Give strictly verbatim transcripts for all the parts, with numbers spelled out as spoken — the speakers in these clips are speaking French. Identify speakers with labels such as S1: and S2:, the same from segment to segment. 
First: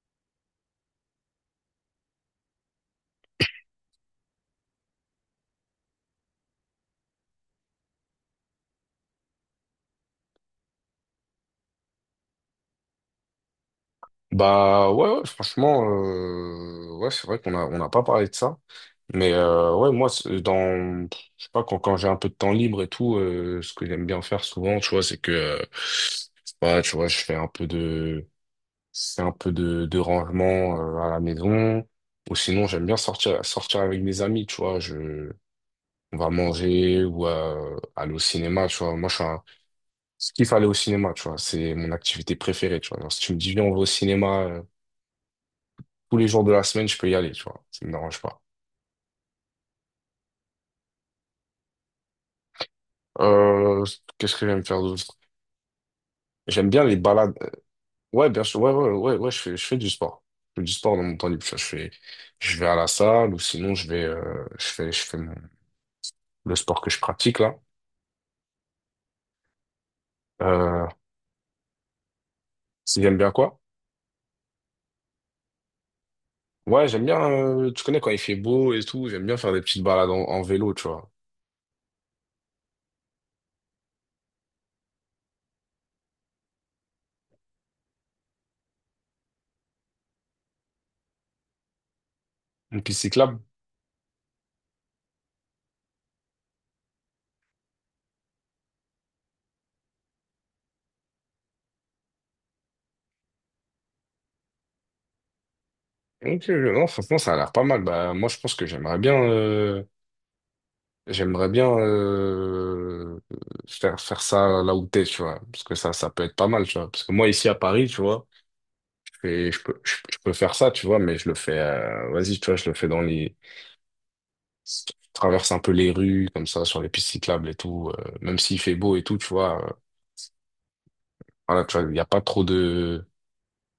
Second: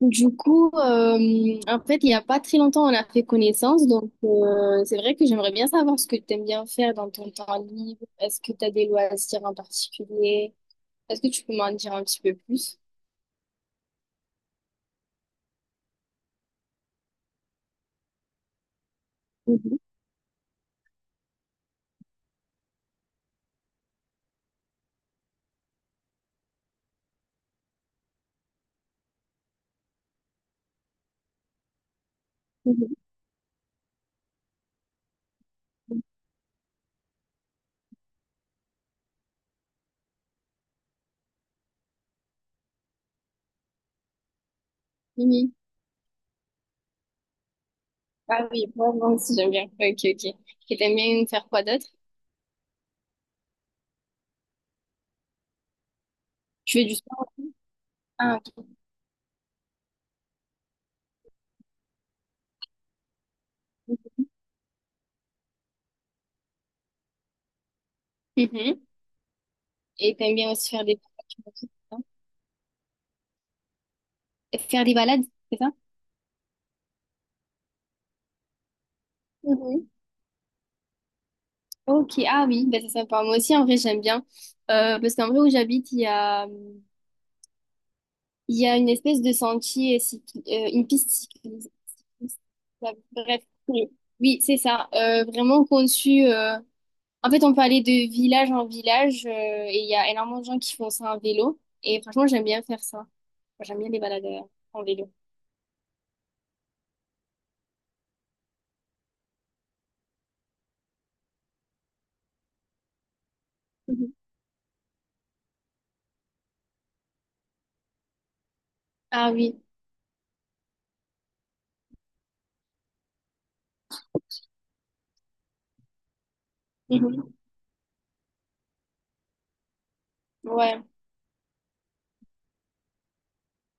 S1: Du coup, euh, en fait, il n'y a pas très longtemps, on a fait connaissance. Donc, euh, c'est vrai que j'aimerais bien savoir ce que tu aimes bien faire dans ton temps libre. Est-ce que tu as des loisirs en particulier? Est-ce que tu peux m'en dire un petit peu plus?
S2: Bah ouais, ouais, franchement, euh, ouais, c'est vrai qu'on a on n'a pas parlé de ça. Mais euh,
S1: Mhm,
S2: ouais, moi, c'est- dans, je sais pas, quand, quand j'ai un peu de temps libre et tout, euh, ce que j'aime bien faire souvent, tu vois, c'est que, euh, je sais pas, tu vois, je fais un peu de, c'est un peu de, de rangement euh, à la maison. Ou sinon, j'aime
S1: mhm,
S2: bien sortir, sortir avec mes amis, tu vois. Je, on va manger ou euh, aller au cinéma, tu vois. Moi, je suis un, je kiffe aller au cinéma, tu vois. C'est mon activité préférée, tu vois. Alors, si tu me dis, viens, on va au cinéma
S1: mhm.
S2: tous les jours de la semaine, je peux y aller, tu vois. Ça me dérange pas.
S1: Ah oui, vraiment, si j'aime bien. Ok, ok. Et t'aimes bien faire quoi d'autre?
S2: Euh, qu'est-ce que j'aime faire d'autre? J'aime
S1: Tu
S2: bien
S1: fais du
S2: les
S1: sport?
S2: balades. Ouais,
S1: Ah,
S2: bien sûr. Ouais, ouais, ouais, ouais, je fais, je fais du sport. Je fais du sport dans mon temps libre. Tu vois. Je fais, je vais à la salle ou sinon je vais, euh, je fais, je fais mon- le sport que je pratique là.
S1: ok. Mhm. Et t'aimes bien aussi faire
S2: Euh,
S1: des balades, tu m'as dit, c'est ça?
S2: si j'aime bien quoi?
S1: Et faire des balades, c'est ça?
S2: Ouais, j'aime bien, euh, tu connais quand il fait beau et tout, j'aime bien faire des petites
S1: Mhm.
S2: balades en, en vélo, tu vois.
S1: Ok, ah oui, ben c'est sympa. Moi aussi, en vrai, j'aime bien. Euh, parce qu'en vrai, où j'habite, il y a... Il y a une espèce de sentier, cycl- euh, une piste cycliste.
S2: Une piste cyclable.
S1: Bref, oui, oui, c'est ça. Euh, vraiment conçu. euh, En fait, on peut aller de village en village, euh, et il y a énormément de gens qui font ça en vélo. Et franchement, j'aime bien faire ça. Enfin, j'aime bien les balades euh, en vélo.
S2: Ok. Non, franchement, ça a l'air pas mal. Bah, moi, je pense que j'aimerais bien. euh, J'aimerais bien euh, faire
S1: Mhm.
S2: faire ça là où t'es, tu vois, parce que ça ça peut être pas mal, tu vois. Parce que moi ici à Paris, tu vois, je
S1: Ah
S2: fais-
S1: oui.
S2: je peux je, je peux faire ça, tu vois, mais je le fais, euh, vas-y, tu vois, je le fais dans les, je traverse un peu les rues comme ça sur les pistes
S1: Mhm.
S2: cyclables et tout, euh, même s'il fait beau et tout, tu vois. Euh,
S1: Ouais.
S2: voilà, tu vois, il y a pas trop de,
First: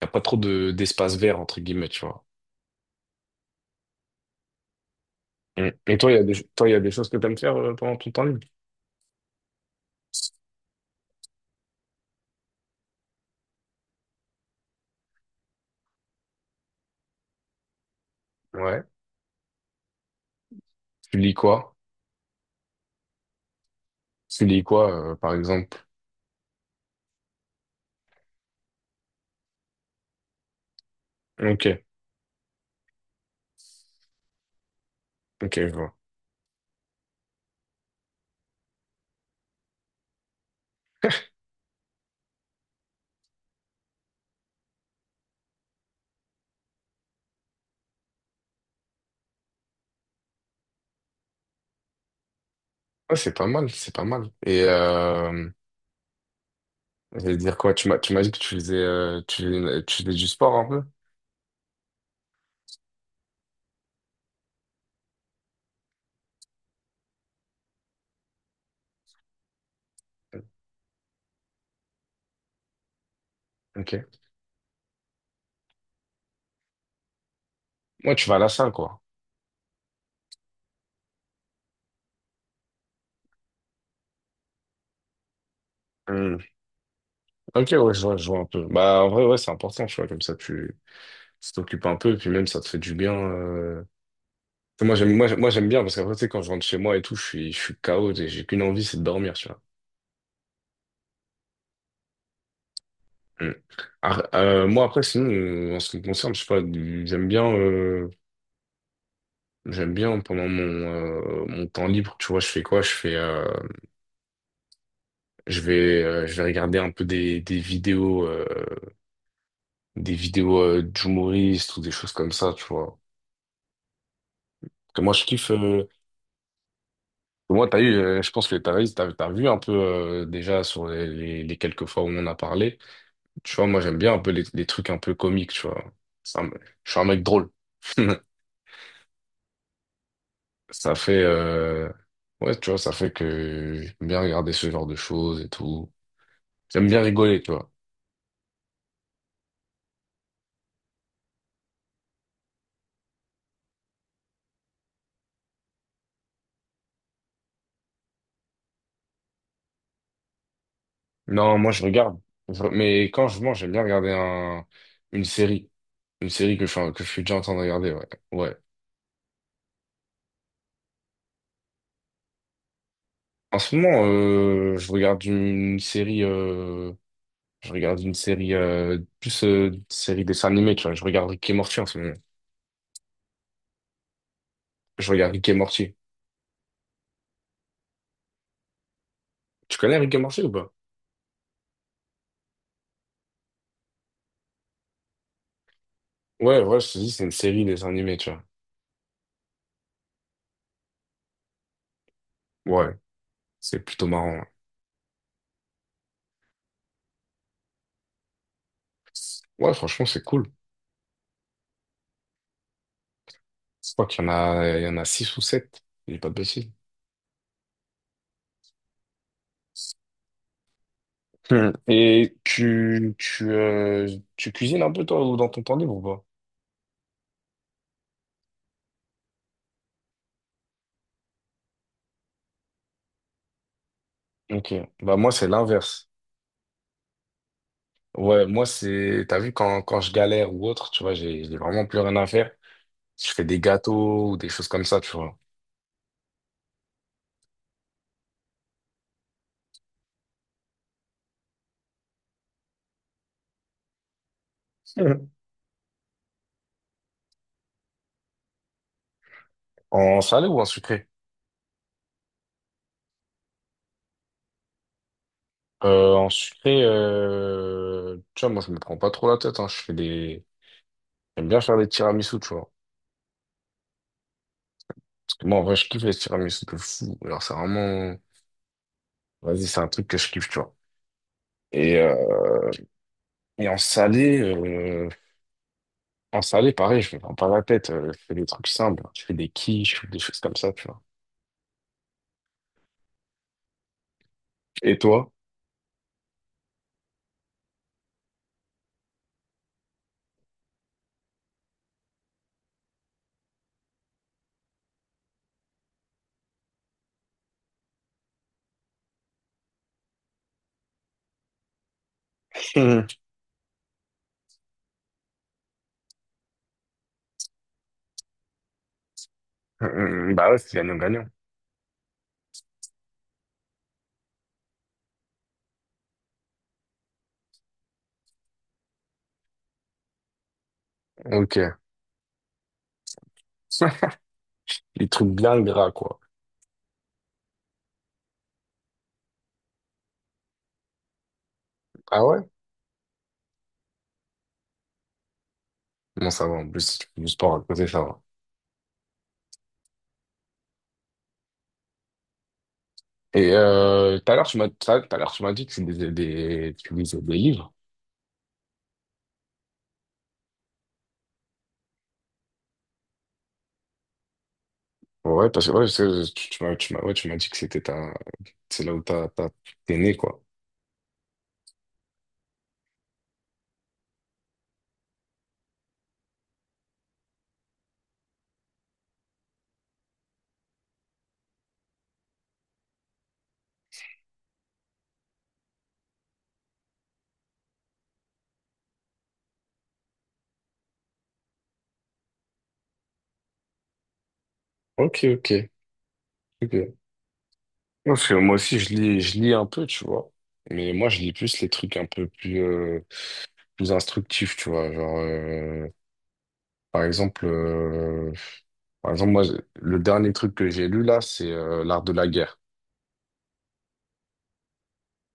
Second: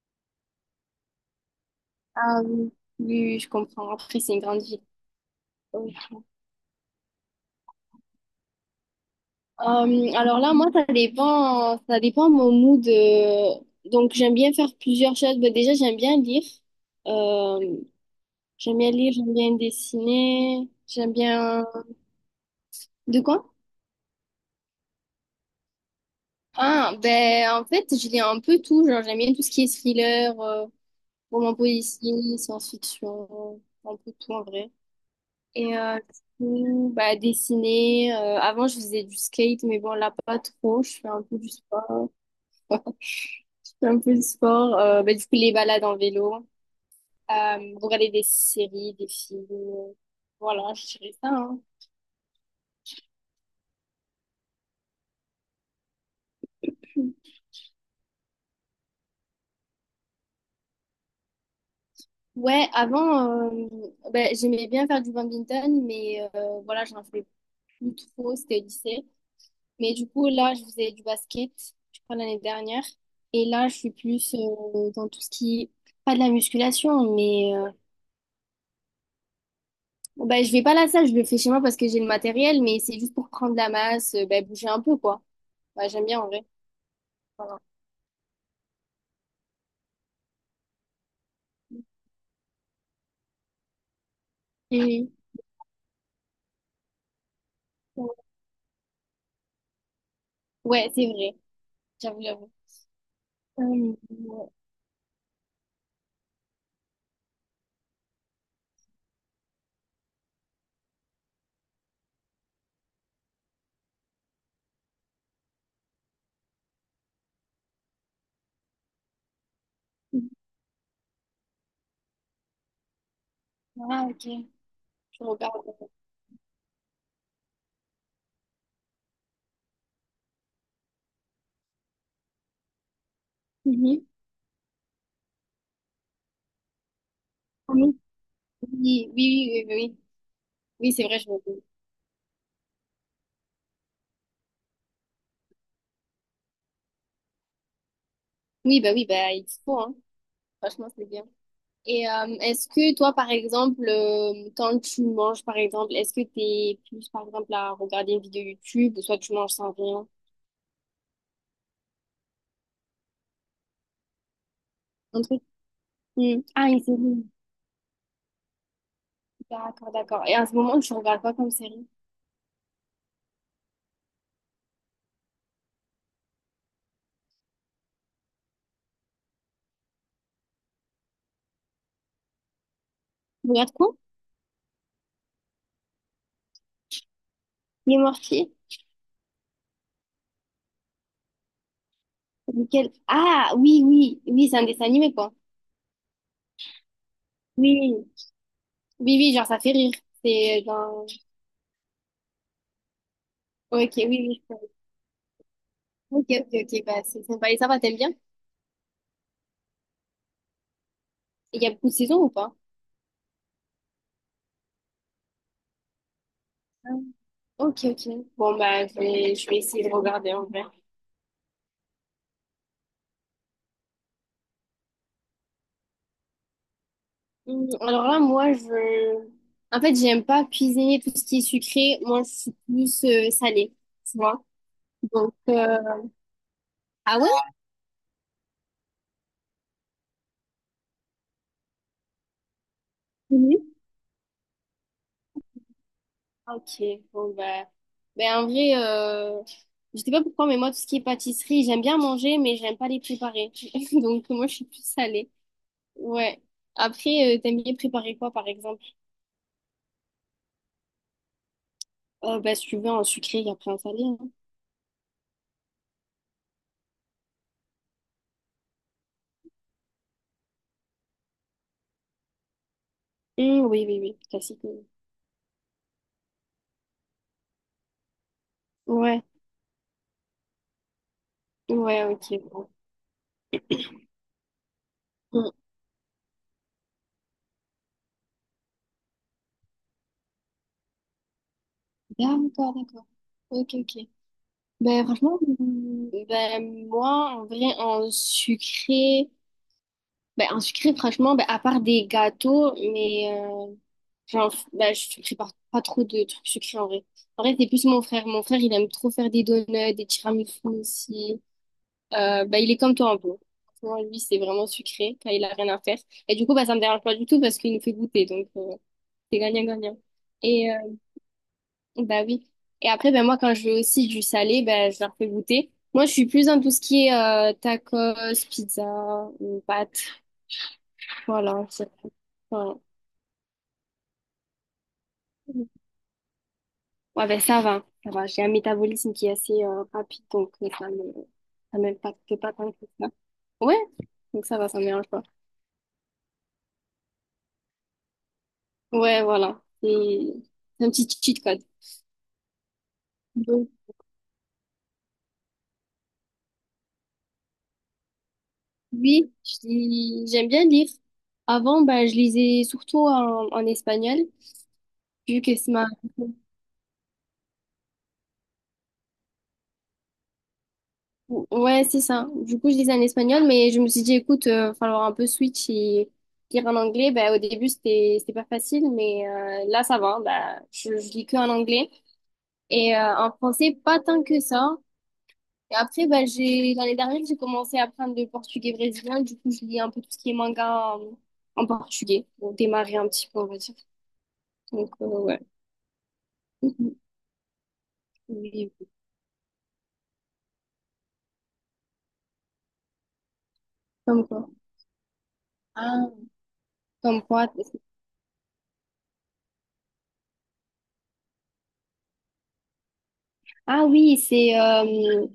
S2: il y a pas trop de d'espace vert entre guillemets, tu vois.
S1: Ah oui. Oui, oui, je comprends. Après, c'est une grande ville.
S2: Mm. Et toi, il y a des, toi, il y a des choses que t'aimes faire euh, pendant ton temps libre.
S1: Euh, alors là, moi, ça dépend, ça dépend mon mood. Euh, donc, j'aime bien faire plusieurs choses. Bah, déjà, j'aime bien lire. Euh, j'aime
S2: Ouais.
S1: bien lire, j'aime bien dessiner. J'aime
S2: Tu lis
S1: bien...
S2: quoi?
S1: De quoi?
S2: Tu lis quoi, euh, par exemple?
S1: Ah, ben, en fait, je lis un peu tout. Genre, j'aime bien tout ce qui est thriller, euh, roman
S2: Ok,
S1: policier, science-fiction, un peu tout en vrai.
S2: ok, je
S1: Et
S2: vois.
S1: euh, du coup, bah, dessiner. Euh, avant, je faisais du skate, mais bon, là, pas trop. Je fais un peu du sport. Un peu de sport. Euh, bah, du coup, les balades en vélo. Euh, regarder des séries, des films. Voilà, je dirais ça, hein.
S2: Ouais, c'est pas mal, c'est pas mal. Et euh, j'allais dire quoi? Tu m'as, tu m'as dit que tu faisais, euh, tu faisais, tu faisais du sport un peu?
S1: Ouais, avant, euh, bah, j'aimais bien faire du badminton, mais euh, voilà, j'en fais plus trop, c'était au lycée. Mais du coup, là, je faisais du basket, je crois, l'année dernière. Et là, je suis
S2: Ok.
S1: plus euh, dans tout ce qui est, pas de la musculation, mais euh,
S2: Moi, tu vas à la salle, quoi.
S1: bah, je vais pas à la salle, je le fais chez moi parce que j'ai le matériel, mais c'est juste pour prendre la masse, euh, bah, bouger un peu, quoi. Bah, j'aime bien en
S2: Hmm.
S1: vrai. Voilà.
S2: Ok, ouais, je vois, je vois un peu. Bah, en vrai, ouais, c'est important, tu vois, comme ça, tu tu t'occupes un peu, puis même, ça te fait du bien. Euh. Moi,
S1: Et-
S2: j'aime, moi, j'aime moi, j'aime bien, parce qu'après, tu sais, quand je rentre chez moi et tout, je suis, je suis K O, et j'ai j'ai qu'une envie, c'est de dormir, tu vois.
S1: ouais, c'est vrai. J'avoue, j'avoue.
S2: Hmm.
S1: Euh,
S2: Ah,
S1: ouais.
S2: euh, moi, après, sinon, euh, en ce qui me concerne, je sais pas, j'aime bien, euh, j'aime bien pendant mon, euh, mon temps libre, tu vois, je fais quoi? Je fais, euh, Je vais, euh, je vais regarder un peu des, des vidéos, euh, des vidéos euh, d'humoristes ou des choses comme ça, tu vois.
S1: Ah, ok.
S2: Parce que moi,
S1: Je
S2: je kiffe.
S1: regarde.
S2: euh, moi, t'as eu, euh, je pense que t'as, t'as, t'as vu un peu euh, déjà sur les, les, les quelques fois où on en a parlé. Tu vois, moi, j'aime
S1: Mhm.
S2: bien un peu les, les trucs un peu comiques, tu vois. Ça me- je suis un mec drôle.
S1: Oui, oui, oui, oui, oui. Oui, oui,
S2: Ça
S1: c'est
S2: fait,
S1: vrai, je me dis.
S2: euh, ouais, tu vois, ça fait que j'aime bien regarder ce genre de choses et tout. J'aime bien rigoler, tu vois.
S1: Oui, bah oui, bah il faut, hein. Franchement, c'est bien. Et euh, est-ce que toi, par exemple, euh, quand tu manges, par exemple, est-ce que t'es plus, par exemple, à regarder une vidéo YouTube ou soit tu manges sans rien?
S2: Non, moi, je regarde. Je- Mais quand je mange, j'aime bien regarder un,
S1: Un
S2: une
S1: truc.
S2: série. Une
S1: Hmm.
S2: série que
S1: Ah,
S2: je,
S1: une
S2: suis en- que je suis
S1: série.
S2: déjà en train de regarder, ouais. Ouais.
S1: D'accord, d'accord. Et à ce moment, tu regardes quoi comme série?
S2: En ce moment, euh, je regarde une série, euh, je regarde une série, euh, plus euh, une série dessin animé, tu vois. Je regarde Rick et Morty en ce moment.
S1: Tu regardes quoi?
S2: Je regarde Rick et Morty.
S1: Les Mortiers?
S2: Tu connais Rick et Morty ou pas?
S1: Lequel? Ah, oui, oui, oui, c'est un dessin animé, quoi.
S2: Ouais, ouais, je te dis, c'est une série dessin
S1: Oui,
S2: animé, tu vois.
S1: oui, oui, genre ça fait rire. C'est genre...
S2: Ouais, c'est
S1: Ok,
S2: plutôt
S1: oui,
S2: marrant.
S1: oui,
S2: Ouais,
S1: je comprends. Ok, ok, ok, bah c'est sympa. Et ça va, t'aimes bien?
S2: ouais, franchement, c'est cool.
S1: Et il y a beaucoup de saisons ou pas?
S2: Je crois qu'il y en a, il y en a six ou sept. Je dis pas de bêtises.
S1: Ah. Ok, ok. Bon, bah je vais, je vais essayer de regarder en vrai.
S2: Hmm. Et tu, tu, euh, tu cuisines un peu, toi, ou dans ton temps libre ou pas?
S1: Hum, Alors là, moi, je... En fait, j'aime pas cuisiner tout ce qui est sucré. Moi, je suis plus euh, salée, tu vois.
S2: Ok. Bah, moi,
S1: Donc,
S2: c'est
S1: euh,
S2: l'inverse.
S1: ah ouais?
S2: Ouais, moi, c'est, t'as vu, quand, quand je galère ou autre, tu vois, j'ai j'ai vraiment plus rien à faire. Je fais des
S1: Mhm.
S2: gâteaux ou des choses comme ça, tu vois.
S1: Ok, bon bah, ben en vrai, euh, je sais pas pourquoi, mais moi tout ce qui est pâtisserie, j'aime bien manger, mais j'aime pas les préparer. Donc moi je suis plus
S2: Mhm.
S1: salée. Ouais. Après, euh, t'aimes bien préparer quoi, par exemple?
S2: En salé ou en sucré?
S1: Euh, bah, suivant un sucré et après un salé, hein.
S2: Euh, en sucré, euh, tu vois, moi, je me prends pas trop la tête, hein. Je fais des, j'aime bien faire des tiramisu, tu vois.
S1: Hum, oui, oui, oui. Classique. Oui.
S2: Parce que moi, en vrai, je kiffe les tiramisu de fou. Alors, c'est vraiment,
S1: Ouais.
S2: vas-y, c'est un truc que je kiffe, tu vois. Et,
S1: Ouais, ok,
S2: euh,
S1: bon.
S2: et en salé, euh,
S1: Hum.
S2: en salé, pareil, je me prends pas la tête. Euh, je fais des trucs simples. Hein. Je fais des quiches ou des choses comme ça, tu vois.
S1: D'accord, d'accord. Ok, ok.
S2: Et
S1: Ben,
S2: toi?
S1: franchement, hum, ben, moi, en vrai, en sucré, ben, en sucré, franchement, ben, à part des gâteaux, mais, euh, genre, ben, je prépare pas trop de trucs sucrés, en vrai. En vrai, c'est plus mon frère. Mon frère, il aime trop faire des donuts, des tiramisu aussi. Euh, bah, il est comme toi un peu. Franchement, lui, c'est vraiment sucré quand il a rien à faire. Et du coup, bah, ça me dérange pas du tout parce qu'il nous fait goûter. Donc, euh, c'est gagnant-gagnant.
S2: Mm, bah ouais,
S1: Et
S2: c'est
S1: euh,
S2: gagnant-gagnant.
S1: bah oui. Et après, ben moi, quand je veux aussi du salé, ben je leur fais goûter. Moi, je suis plus dans tout ce qui est euh, tacos, pizza, ou pâtes. Voilà.
S2: Ok.
S1: C'est- voilà.
S2: Les trucs bien gras, quoi.
S1: Ouais, ben ça va. Ça va. J'ai un métabolisme qui est assez euh, rapide, donc euh, ça me, ça
S2: Ah
S1: m'impacte
S2: ouais?
S1: pas tant que ça. Ouais. Donc, ça va, ça me dérange pas.
S2: Bon, ça va, en plus, si tu fais du sport à côté, ça va.
S1: Ouais, voilà. C'est c'est un petit cheat, quoi.
S2: Et
S1: Donc,
S2: euh, tout à l'heure, tu m'as tout à tout à l'heure, tu m'as dit que tu lisais des, tu lisais des livres.
S1: oui, je lis- j'aime bien lire. Avant, ben, je lisais surtout en, en espagnol, vu
S2: Ouais,
S1: que
S2: parce
S1: c'est
S2: que
S1: ma...
S2: ouais, c'est- tu, tu m'as tu m'as- ouais, tu m'as dit que c'était ta, c'est là où t'as, t'as- t'es né, quoi.
S1: Ouais, c'est ça. Du coup, je lisais en espagnol, mais je me suis dit, écoute, euh, falloir un peu switch et lire en anglais. Ben, au début, c'était, c'était pas facile, mais euh, là, ça va. Ben, je, je lis que en anglais. Et euh, en français, pas tant que ça. Et après, ben, j'ai, l'année dernière, j'ai commencé à apprendre le portugais brésilien. Du coup, je lis un peu tout ce qui est manga en, en portugais pour démarrer un petit peu, on va dire. Donc, euh,
S2: Ok,
S1: ouais.
S2: ok, ok.
S1: Mhm.
S2: Parce que
S1: Oui,
S2: moi aussi,
S1: oui,
S2: je lis, je lis un peu, tu vois. Mais moi, je lis plus les trucs un peu plus, euh, plus
S1: comme quoi?
S2: instructifs, tu vois. Genre, euh,
S1: Ah,
S2: par
S1: comme
S2: exemple,
S1: quoi?
S2: euh, Par exemple, moi, le dernier truc que j'ai lu là, c'est euh, L'Art de la guerre.
S1: Ah oui, c'est euh,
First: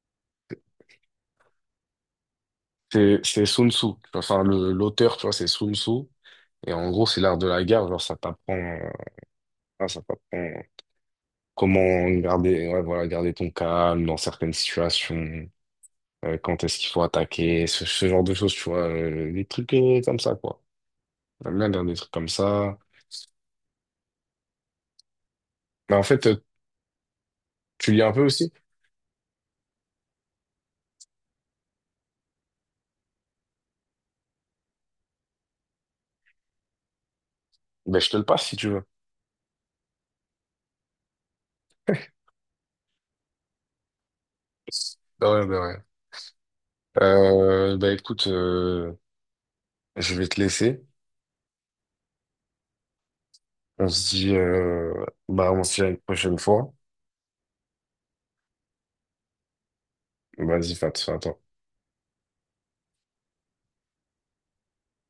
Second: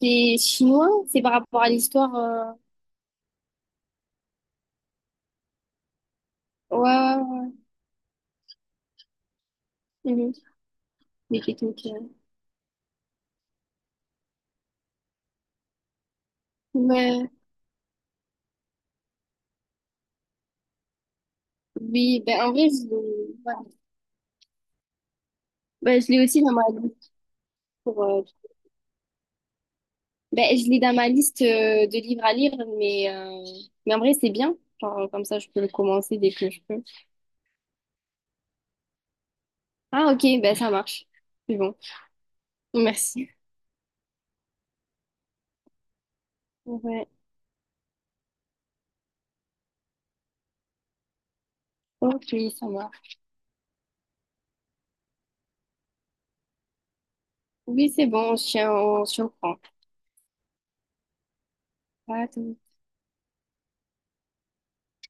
S1: c'est chinois, c'est par rapport à l'histoire. Euh,
S2: C'est c'est Sun Tzu. Tu vois, enfin, le- l'auteur, tu vois, c'est Sun Tzu. Et en gros,
S1: Ouais,
S2: c'est l'art de
S1: ouais,
S2: la guerre. Genre, ça t'apprend, euh, ah, ça
S1: ouais. Mhm.
S2: t'apprend
S1: Des techniques, euh.
S2: comment garder, ouais, voilà, garder ton calme dans certaines situations. Euh, quand est-ce qu'il faut
S1: Mais
S2: attaquer, ce, ce genre de choses, tu vois, euh, des trucs euh, comme ça, quoi. J'aime bien lire des trucs
S1: oui,
S2: comme
S1: ben en vrai,
S2: ça.
S1: je l'ai ouais.
S2: Mais
S1: Ben,
S2: en
S1: je l'ai
S2: fait, euh,
S1: aussi dans ma liste.
S2: tu lis
S1: Pour,
S2: un
S1: euh,
S2: peu aussi?
S1: ben, je l'ai dans ma liste euh, de livres à lire, mais, euh, mais en vrai, c'est bien. Genre, euh, comme ça, je peux le commencer dès que je peux.
S2: Ben, je te le passe si tu veux.
S1: Ah, ok, ben ça marche. C'est bon. Merci.
S2: De rien, de rien.
S1: Ouais,
S2: Euh, ben, écoute, euh, je vais te laisser.
S1: ok, ça marche.
S2: On se dit, euh, bah, on se dit à une prochaine fois.
S1: Oui, c'est bon, on se tient- on se reprend.
S2: Vas-y, fais att- fais attention.
S1: À tous.